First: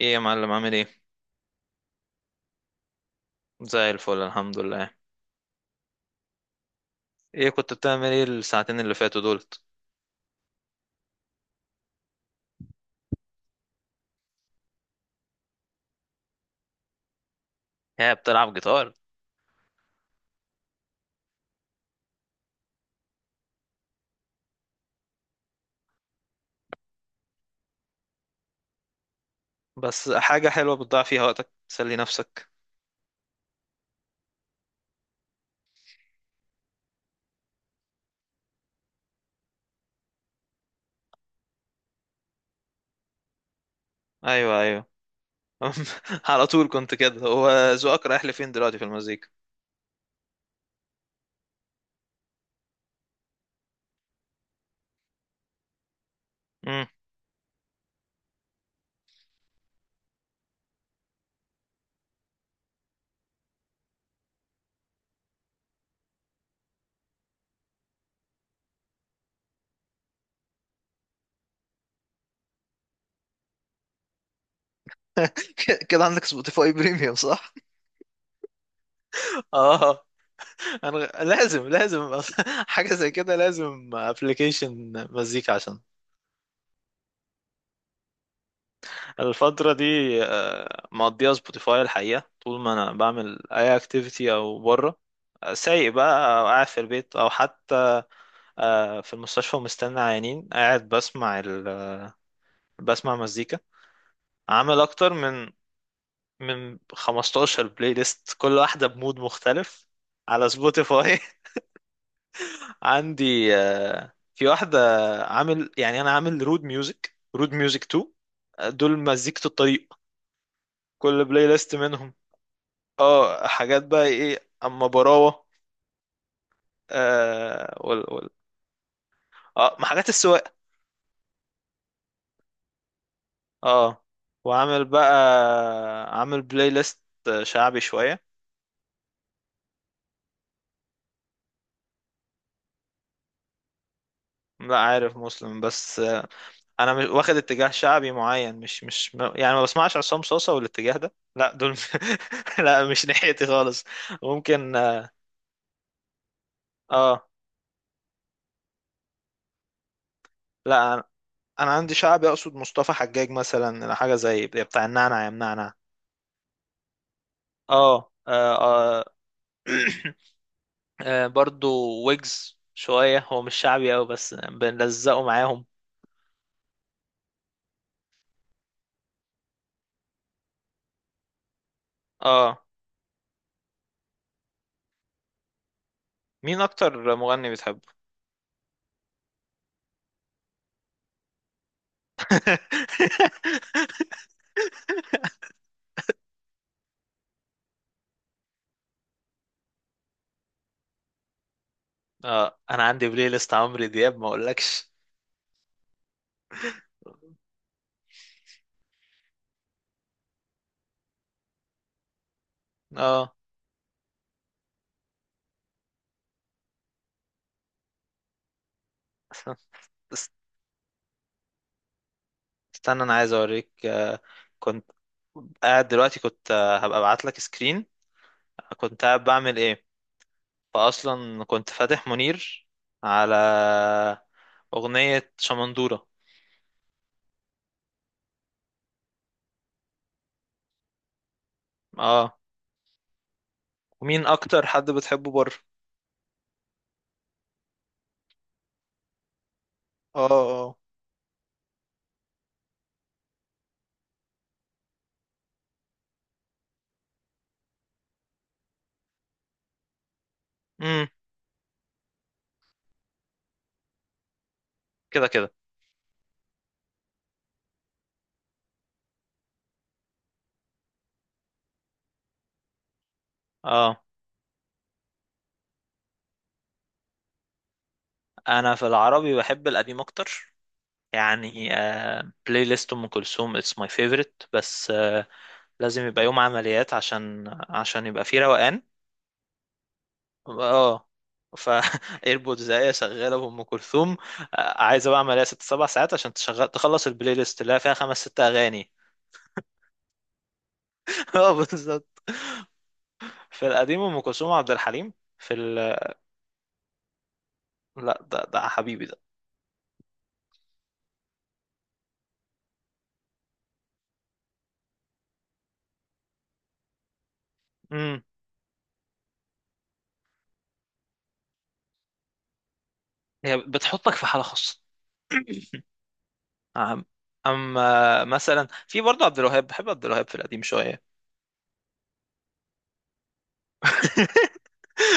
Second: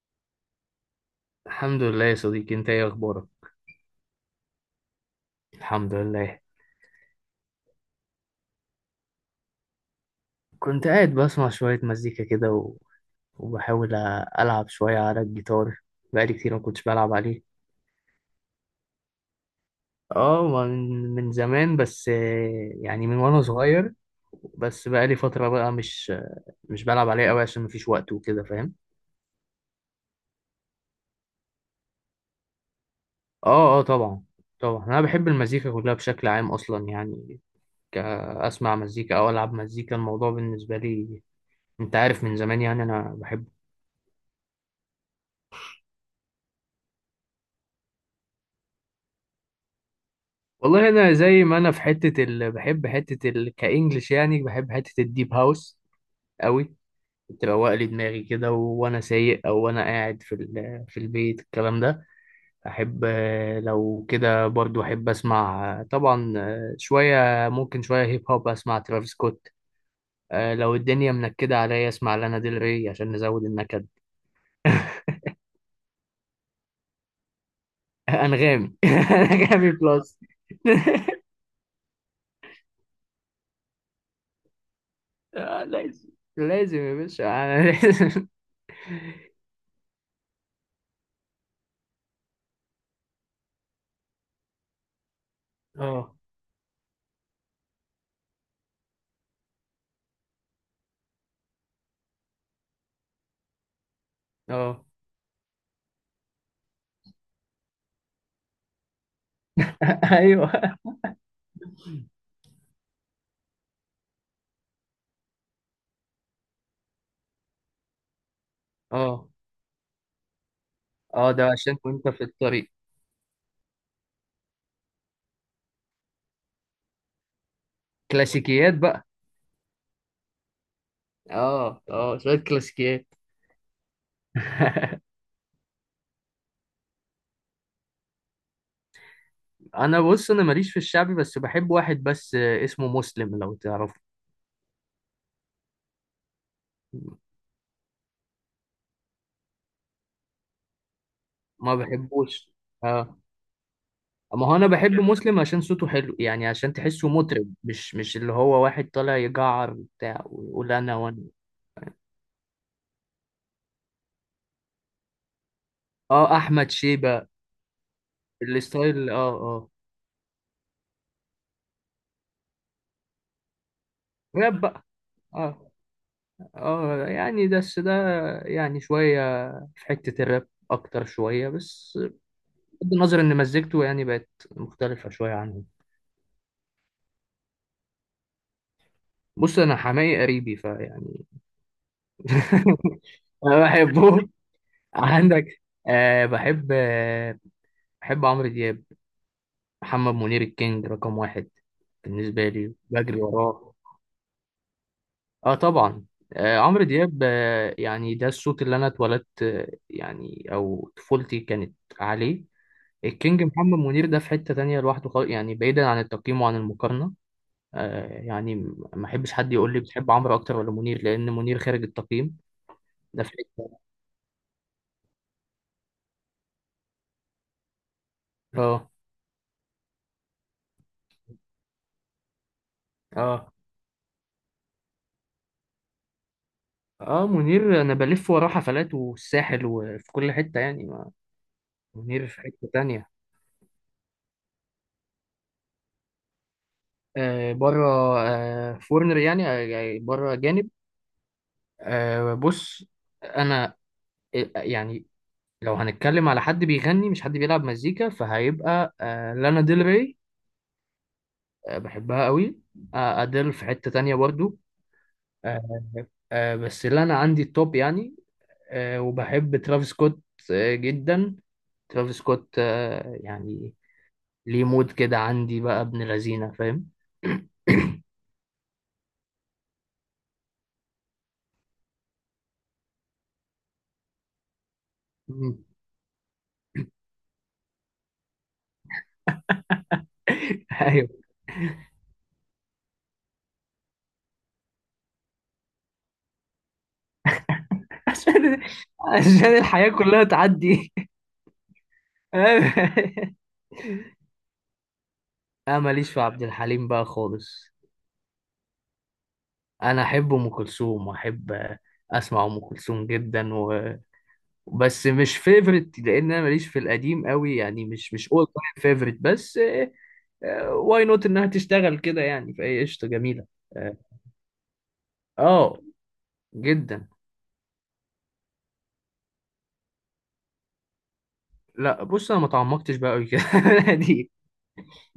ايه يا معلم عامل ايه؟ الحمد لله يا صديقي، انت ايه اخبارك؟ زي الفل الحمد لله. الحمد لله. ايه كنت بتعمل ايه الساعتين اللي فاتوا دولت؟ كنت قاعد بسمع شوية مزيكا كده وبحاول ألعب شوية على الجيتار. بقالي كتير ما كنتش بلعب عليه. هي بتلعب جيتار؟ اه من من زمان، بس يعني من وانا صغير. بس بقالي فترة بقى مش بلعب عليه قوي عشان مفيش وقت وكده، فاهم؟ بس حاجة حلوة بتضيع فيها وقتك تسلي نفسك. اه، طبعا. طبعا انا بحب المزيكا كلها بشكل عام اصلا يعني، كأسمع مزيكا او العب مزيكا الموضوع بالنسبة لي، انت عارف من زمان يعني انا بحب. ايوه، ايوه. على طول كنت كده، هو ذوقك رايح لفين دلوقتي في المزيكا؟ والله انا زي ما انا في بحب كانجلش يعني، بحب حته الديب هاوس قوي. امم. بتبقى لي دماغي كده، وانا سايق او وانا قاعد في البيت الكلام ده احب. لو كده برضو احب اسمع، طبعا، شويه. ممكن شويه هيب هوب اسمع ترافيس سكوت. لو الدنيا منكده عليا اسمع لانا ديل ري عشان نزود النكد. كده عندك سبوتيفاي بريميوم صح؟ انغامي. انغامي اه. بلس. انا لازم. حاجة زي كده لازم ابلكيشن مزيكا عشان لازم. لازم يا باشا، أنا لازم. الفترة دي، مقضيها سبوتيفاي الحقيقة، طول ما انا بعمل اي اكتيفيتي او بره سايق اه. بقى او قاعد في البيت او حتى في المستشفى ومستني عيانين قاعد بسمع بسمع مزيكا. عامل اه اكتر من 15 بلاي ليست، كل واحده بمود مختلف على ايوه. سبوتيفاي. عندي في واحده، عامل يعني انا عامل رود ميوزك رود ميوزك 2، دول اه مزيكة الطريق. كل اه ده بلاي ليست عشان كنت منهم في الطريق. اه، حاجات بقى ايه اما براوه. آه، وال. كلاسيكيات بقى. اه ما حاجات السواقه. اه شوية كلاسيكيات. اه، وعامل بقى عامل بلاي ليست شعبي شوية. انا بص، انا ماليش في الشعبي بس بحب واحد بس، اسمه مسلم لو تعرفه. لا، عارف مسلم بس. انا مش واخد اتجاه شعبي معين، مش مش م- يعني ما بسمعش عصام صوصة والاتجاه ده، لا ما دول. بحبوش. لا، مش اه، ناحيتي خالص. ما هو انا ممكن بحب اه، مسلم عشان صوته حلو يعني، عشان تحسه آه، مطرب، مش اللي هو واحد طالع يجعر بتاع ويقول لا، انا انا، وانا. أنا عندي شعبي اقصد مصطفى حجاج مثلا، حاجة زي بتاع النعنع يا منعنع. اه، احمد شيبة اه، اه، آه. الستايل. اه. اه برضو ويجز شوية، هو مش شعبي أوي بس راب بقى. بنلزقه معاهم اه اه يعني، بس ده يعني شوية، في حتة الراب أكتر شوية بس. اه. بغض النظر إن مزجته يعني بقت مختلفة شوية عنه. مين أكتر مغني بتحبه؟ بص، أنا حماقي قريبي فيعني. أنا بحبه. عندك. أه بحب عمرو دياب. محمد منير الكينج رقم 1 بالنسبة اه، لي، انا عندي بجري بلاي ليست وراه. عمرو دياب ما اقولكش اه طبعا. آه عمرو دياب، آه يعني ده الصوت اللي أنا اتولدت يعني، أو طفولتي كانت عليه. اه. الكينج محمد منير ده في حتة تانية لوحده خالص يعني، بعيدا عن التقييم وعن المقارنة. آه يعني، ما احبش حد يقول لي بتحب است- عمرو اكتر ولا منير، لان منير خارج التقييم. استنى، انا ده في عايز حتة. اوريك، كنت قاعد دلوقتي، كنت هبقى ابعت لك سكرين. اه كنت قاعد بعمل ايه، فاصلا كنت فاتح منير على اه اغنية شمندورة اه منير، انا بلف وراه حفلات والساحل وفي كل حتة يعني، ما منير اه. في حتة تانية. ومين اكتر حد بتحبه بره؟ آه بره، آه فورنر يعني، آه يعني اه، بره جانب. اه، آه بص، انا، يعني لو هنتكلم على حد بيغني مش حد بيلعب مزيكا فهيبقى آه لانا ديل ري، امم، بحبها قوي. أديل في حتة تانية برضو. كده كده آه، بس اللي أنا عندي التوب يعني. وبحب ترافيس سكوت، جدا. ترافيس سكوت يعني اه. ليه مود كده عندي بقى، ابن لذينة فاهم. انا في العربي بحب القديم اكتر، يعني بلاي ليست ام كلثوم اتس ماي فيفورت، بس لازم يبقى يوم عمليات عشان عشان يبقى فيه روقان اه. ايوه. ف ايربودز ايه شغاله بام كلثوم. عايزه بقى عمليه ست سبع ساعات عشان تشغل تخلص البلاي ليست اللي هي فيها خمس ست عشان، اغاني. عشان الحياة كلها تعدي. اه بالظبط. في القديم ام كلثوم وعبد الحليم في انا ماليش في عبد الحليم بقى خالص. لا، ده حبيبي ده. انا احب ام كلثوم، واحب اسمع ام كلثوم جدا، بس مش فيفرت لان انا ماليش في القديم قوي يعني، مش امم. مش اول تايم فيفرت. بس واي نوت انها تشتغل كده يعني، فهي قشطه جميله. هي اه، بتحطك في حاله خاصه. آه، أم... جدا. اما مثلا في برضه عبد الوهاب، بحب عبد الوهاب في القديم شويه. لا بص، انا ما تعمقتش بقى قوي كده. دي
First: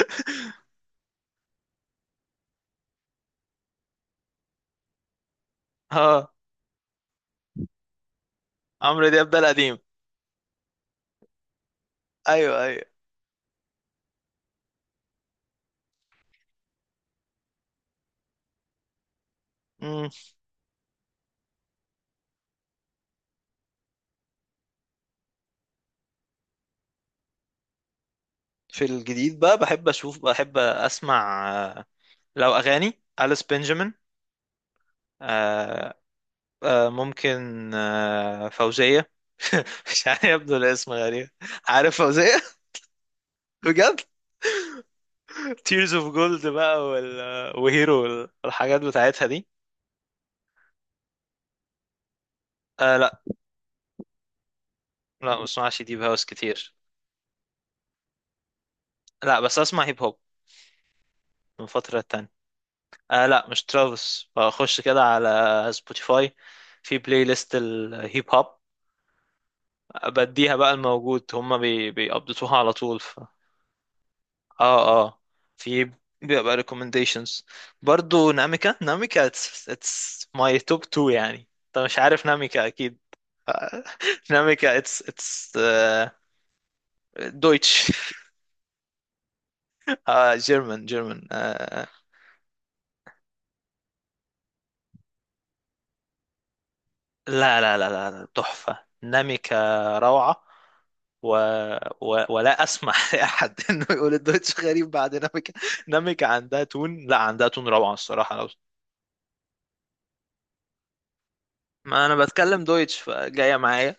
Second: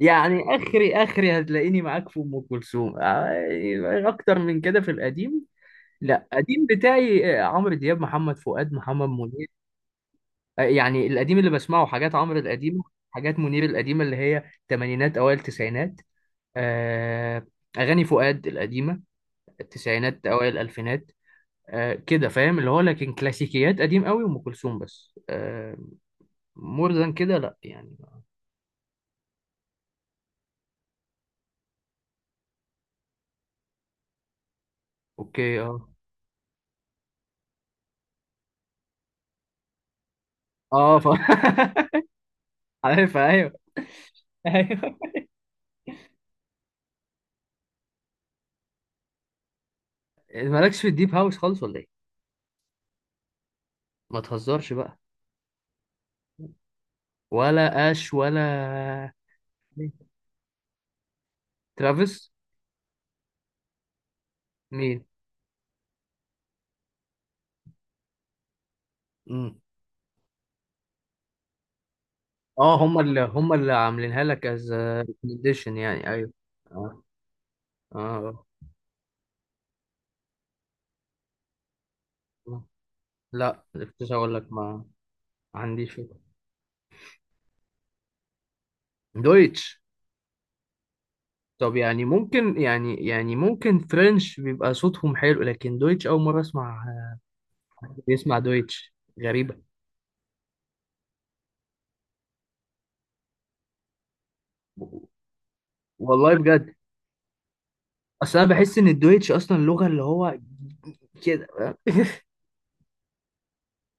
يعني، اخري اخري هتلاقيني معاك في ام كلثوم يعني اكتر من كده في القديم. لا اه، قديم بتاعي عمرو دياب، محمد فؤاد، عمرو محمد دياب ده منير. القديم. يعني القديم اللي بسمعه حاجات عمرو ايوه، القديم، حاجات منير القديمه اللي هي تمانينات اوائل تسعينات، آه، اغاني فؤاد القديمه ايوه. التسعينات اوائل الالفينات. كده فاهم، اللي هو لكن كلاسيكيات قديم قوي وام كلثوم بس. مور ذان كده لا يعني. في الجديد بقى، بحب اشوف بحب اسمع آه، لو اغاني أليس بنجامين. اوكي اه. آه، ممكن فوزية. مش عارف، يبدو الاسم اه ف... غريب. عارف فوزية. عارف، ايوه بجد، ايوه. تيرز اوف جولد بقى وهيرو والحاجات بتاعتها دي. مالكش في الديب هاوس خالص ولا ايه؟ آه لا، ما تهزرش بقى. لا ما بسمعش ديب هاوس كتير. ولا اش ولا لا، بس اسمع هيب هوب من فترة تانية. ترافيس. آه لا مش ترافيس، بخش كده مين؟ على سبوتيفاي في بلاي ليست الهيب هوب، مم. بديها بقى الموجود هما بي بيقبضتوها على اه، هم طول ف... اللي هم اللي عاملينها لك از اه، اه، ريكومنديشن في يعني. ايوه. بيبقى اه recommendations. برضو اه. ناميكا، ناميكا it's my top two، يعني انت مش عارف آه. ناميكا اكيد. لا كنت اقول لك ناميكا ما it's it's عنديش. uh, Deutsch. دويتش. آه، German German طب يعني ممكن، يعني ممكن فرنش بيبقى صوتهم حلو، لكن دويتش أول مرة أسمع. لا لا لا لا لا، بيسمع تحفة دويتش، ناميكا غريبة. روعة. و... ولا اسمح لاحد انه يقول الدويتش غريب بعد ناميكا. ناميكا والله عندها بجد، تون، لا عندها تون روعة الصراحة، أصل لو أنا بحس إن الدويتش أصلا لغة اللي هو كده. ما انا بتكلم دويتش فجايه معايا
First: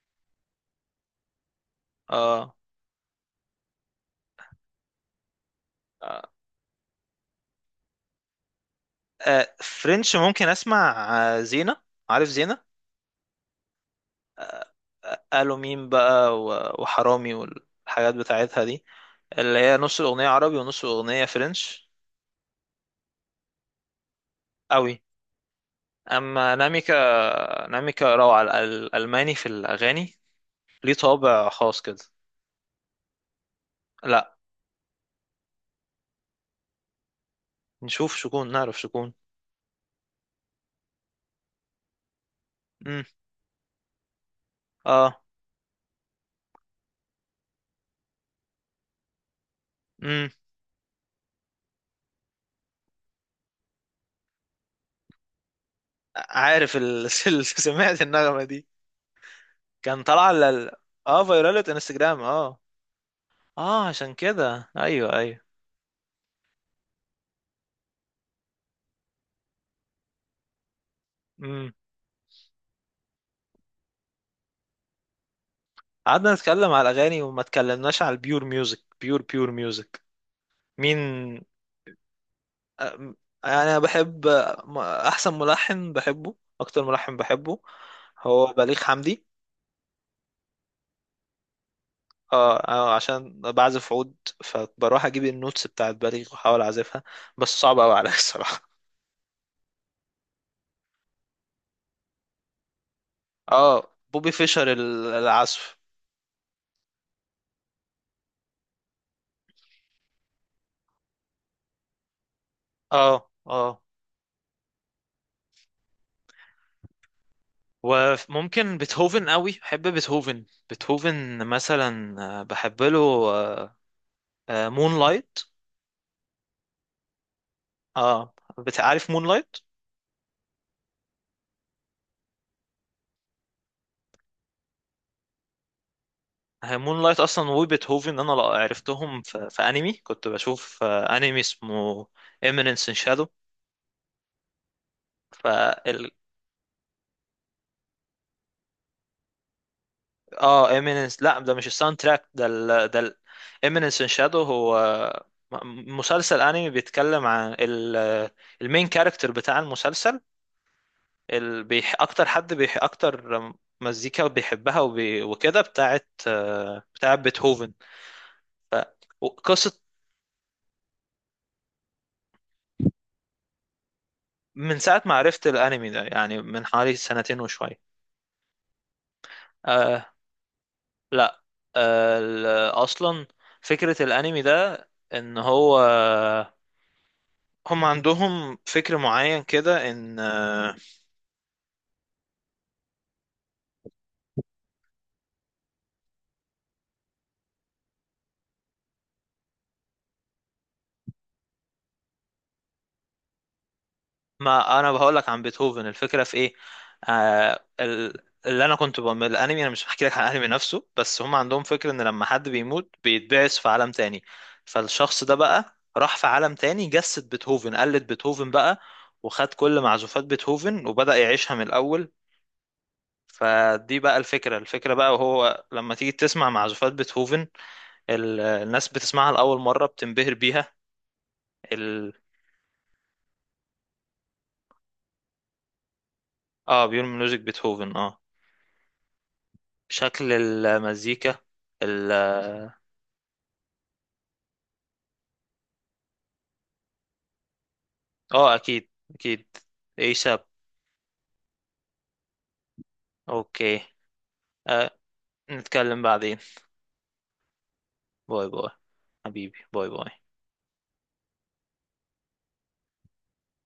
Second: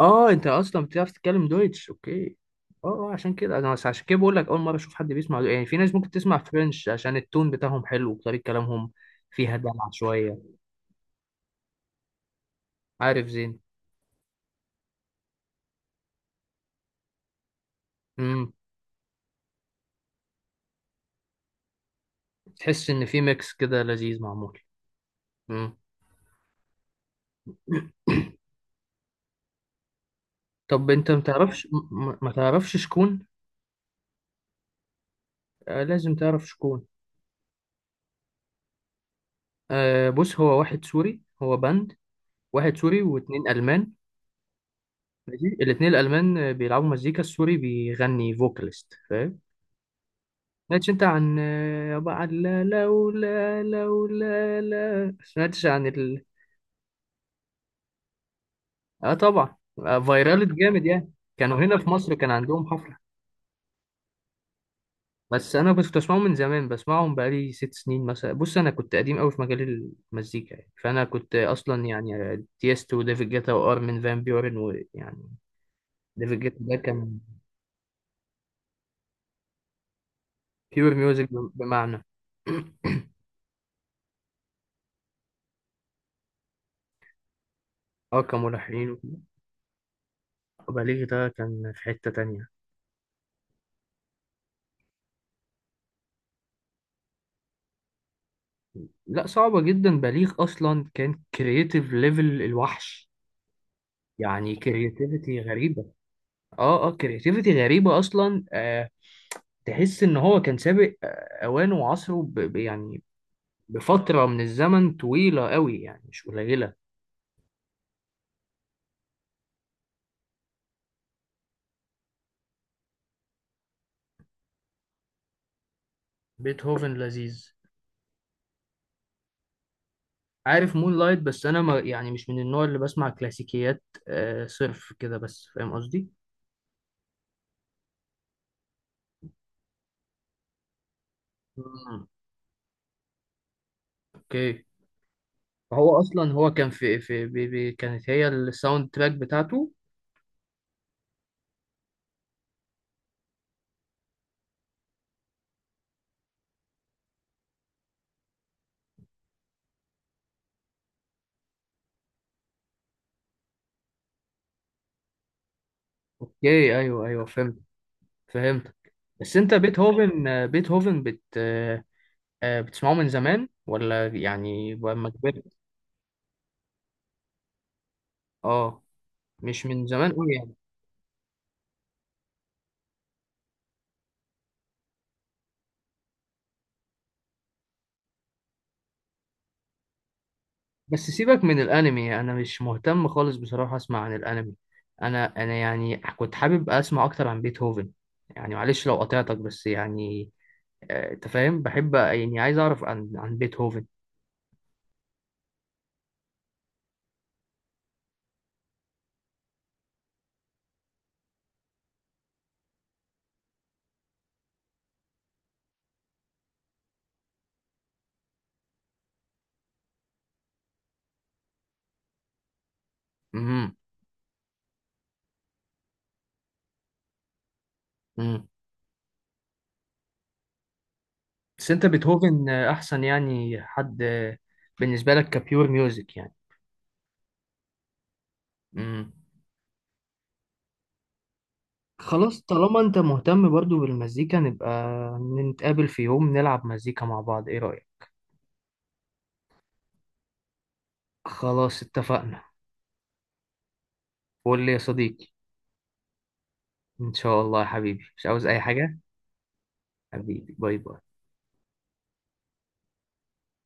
اه، انت اصلا بتعرف تتكلم دويتش، اوكي. اه. اه، عشان كده انا بس عشان كده بقول لك اول مره اشوف حد بيسمع يعني، في ناس ممكن آه، تسمع فرنش عشان التون بتاعهم حلو وطريقه كلامهم فيها دلع فرنش ممكن شويه. اسمع، زينة، عارف زينة؟ عارف زين. قالوا مين بقى وحرامي والحاجات امم. بتاعتها دي، اللي هي نص الاغنيه عربي ونص الاغنيه فرنش تحس ان في ميكس كده لذيذ معمول. قوي. مم. اما ناميكا، ناميكا روعه، الالماني في الاغاني طب ليه انت ما طابع تعرفش، خاص كده. ما تعرفش شكون. لا، آه لازم تعرف شكون. نشوف شكون نعرف شكون. آه بص، هو واحد سوري، هو باند، واحد سوري امم، واتنين ألمان. اه، ماشي، الاتنين الألمان بيلعبوا مزيكا، السوري بيغني فوكاليست فاهم. امم، سمعتش انت عن عن لا لولا لولا لا سمعتش عن عارف سمعت النغمه دي، اه طبعا. آه كان طالعه فايرالت جامد يعني. اه كانوا فيرالة هنا في مصر انستجرام كان اه. عندهم حفلة. اه عشان كده ايوه، ايوه. بس انا كنت بسمعهم من زمان، بسمعهم بقالي 6 سنين مثلا. بص انا كنت قديم قوي في مجال المزيكا يعني. فانا كنت امم. اصلا يعني تieستو وديفيد جيتا وارمين فان بيورن ويعني. قعدنا ديفيد جيتا نتكلم ده على كان الاغاني وما اتكلمناش على البيور ميوزك، بيور ميوزك. بيور مين؟ ميوزك بمعنى. أم- انا بحب، احسن ملحن بحبه، اكتر ملحن بحبه اه هو بليغ كملحنين وكده. حمدي. بليغ ده كان في حتة تانية. اه، عشان بعزف عود فبروح اجيب النوتس بتاعت بليغ واحاول اعزفها، بس صعب قوي عليا. الصراحه لا صعبة جدا، بليغ اصلا كان كرييتيف ليفل الوحش، اه بوبي يعني فيشر كرياتيفيتي العزف غريبة. اه كرياتيفيتي غريبة اصلا، آه. تحس ان هو كان سابق اوانه وعصره، يعني اه اه. بفترة من الزمن طويلة قوي يعني، مش قليلة. وممكن بيتهوفن قوي، بحب بيتهوفن، بيتهوفن مثلا بحب له مون لايت بيتهوفن لذيذ. اه. بتعرف مون لايت؟ عارف مون لايت، بس أنا ما يعني مش من النوع اللي بسمع كلاسيكيات آه صرف كده، بس فاهم قصدي؟ مون لايت اصلا وبيتهوفن انا عرفتهم في انمي كنت بشوف، انمي اسمه مم. ايمينينس ان شادو أوكي. ف هو ال... أصلا هو كان في بي بي كانت هي الساوند تراك بتاعته. اه ايمينينس، لا ده مش الساوند تراك، ايمينينس ان شادو هو مسلسل انمي بيتكلم عن المين كاركتر بتاع المسلسل، ال... بيح... اكتر حد بيح... اكتر مزيكا بيحبها وكده بتاعت أوكي، أيوه بتاعت أيوه، فهمت. بيتهوفن فهمت. بس أنت وقصة. بيتهوفن آه، بيتهوفن بت آه، بتسمعه من زمان ولا يعني من ساعة لما ما كبرت؟ عرفت الانمي ده يعني، من حوالي سنتين وشوية. أه، مش من أه، زمان أوي يعني. لا. أه اصلا فكرة الانمي ده، ان هو هم عندهم فكر معين كده ان بس سيبك من الانمي، انا مش مهتم خالص بصراحة اسمع عن الانمي. انا يعني كنت حابب اسمع اكتر عن بيتهوفن يعني، معلش لو قطعتك بس يعني. انت فاهم بحب، يعني عايز اعرف عن بيتهوفن. ما انا بقول لك عن بيتهوفن الفكره في ايه؟ اللي انا كنت بعمل الانمي، انا مش بحكي لك عن الانمي نفسه، بس هم عندهم فكره ان لما حد بيموت بيتبعث في عالم تاني، فالشخص ده بقى راح في عالم تاني جسد بيتهوفن، قلد بيتهوفن بقى وخد كل معزوفات بيتهوفن وبدأ يعيشها من الاول. امم. فدي بقى الفكره، الفكره بقى، وهو لما تيجي تسمع معزوفات بيتهوفن امم. الناس بتسمعها لاول مره بتنبهر بيها. بس انت ال... بيتهوفن احسن يعني حد بالنسبة لك كبيور ميوزك يعني. اه، بيقول ميوزك بيتهوفن اه، امم. شكل المزيكا ال خلاص طالما انت مهتم برضو بالمزيكا، نبقى نتقابل في يوم نلعب مزيكا مع بعض، ايه رأيك؟ اه. اكيد اكيد. ايساب. خلاص اتفقنا. اوكي. قول لي يا أه، صديقي. نتكلم بعدين. ان شاء الله يا حبيبي، مش باي عاوز اي باي، حاجة. حبيبي باي باي. حبيبي باي باي.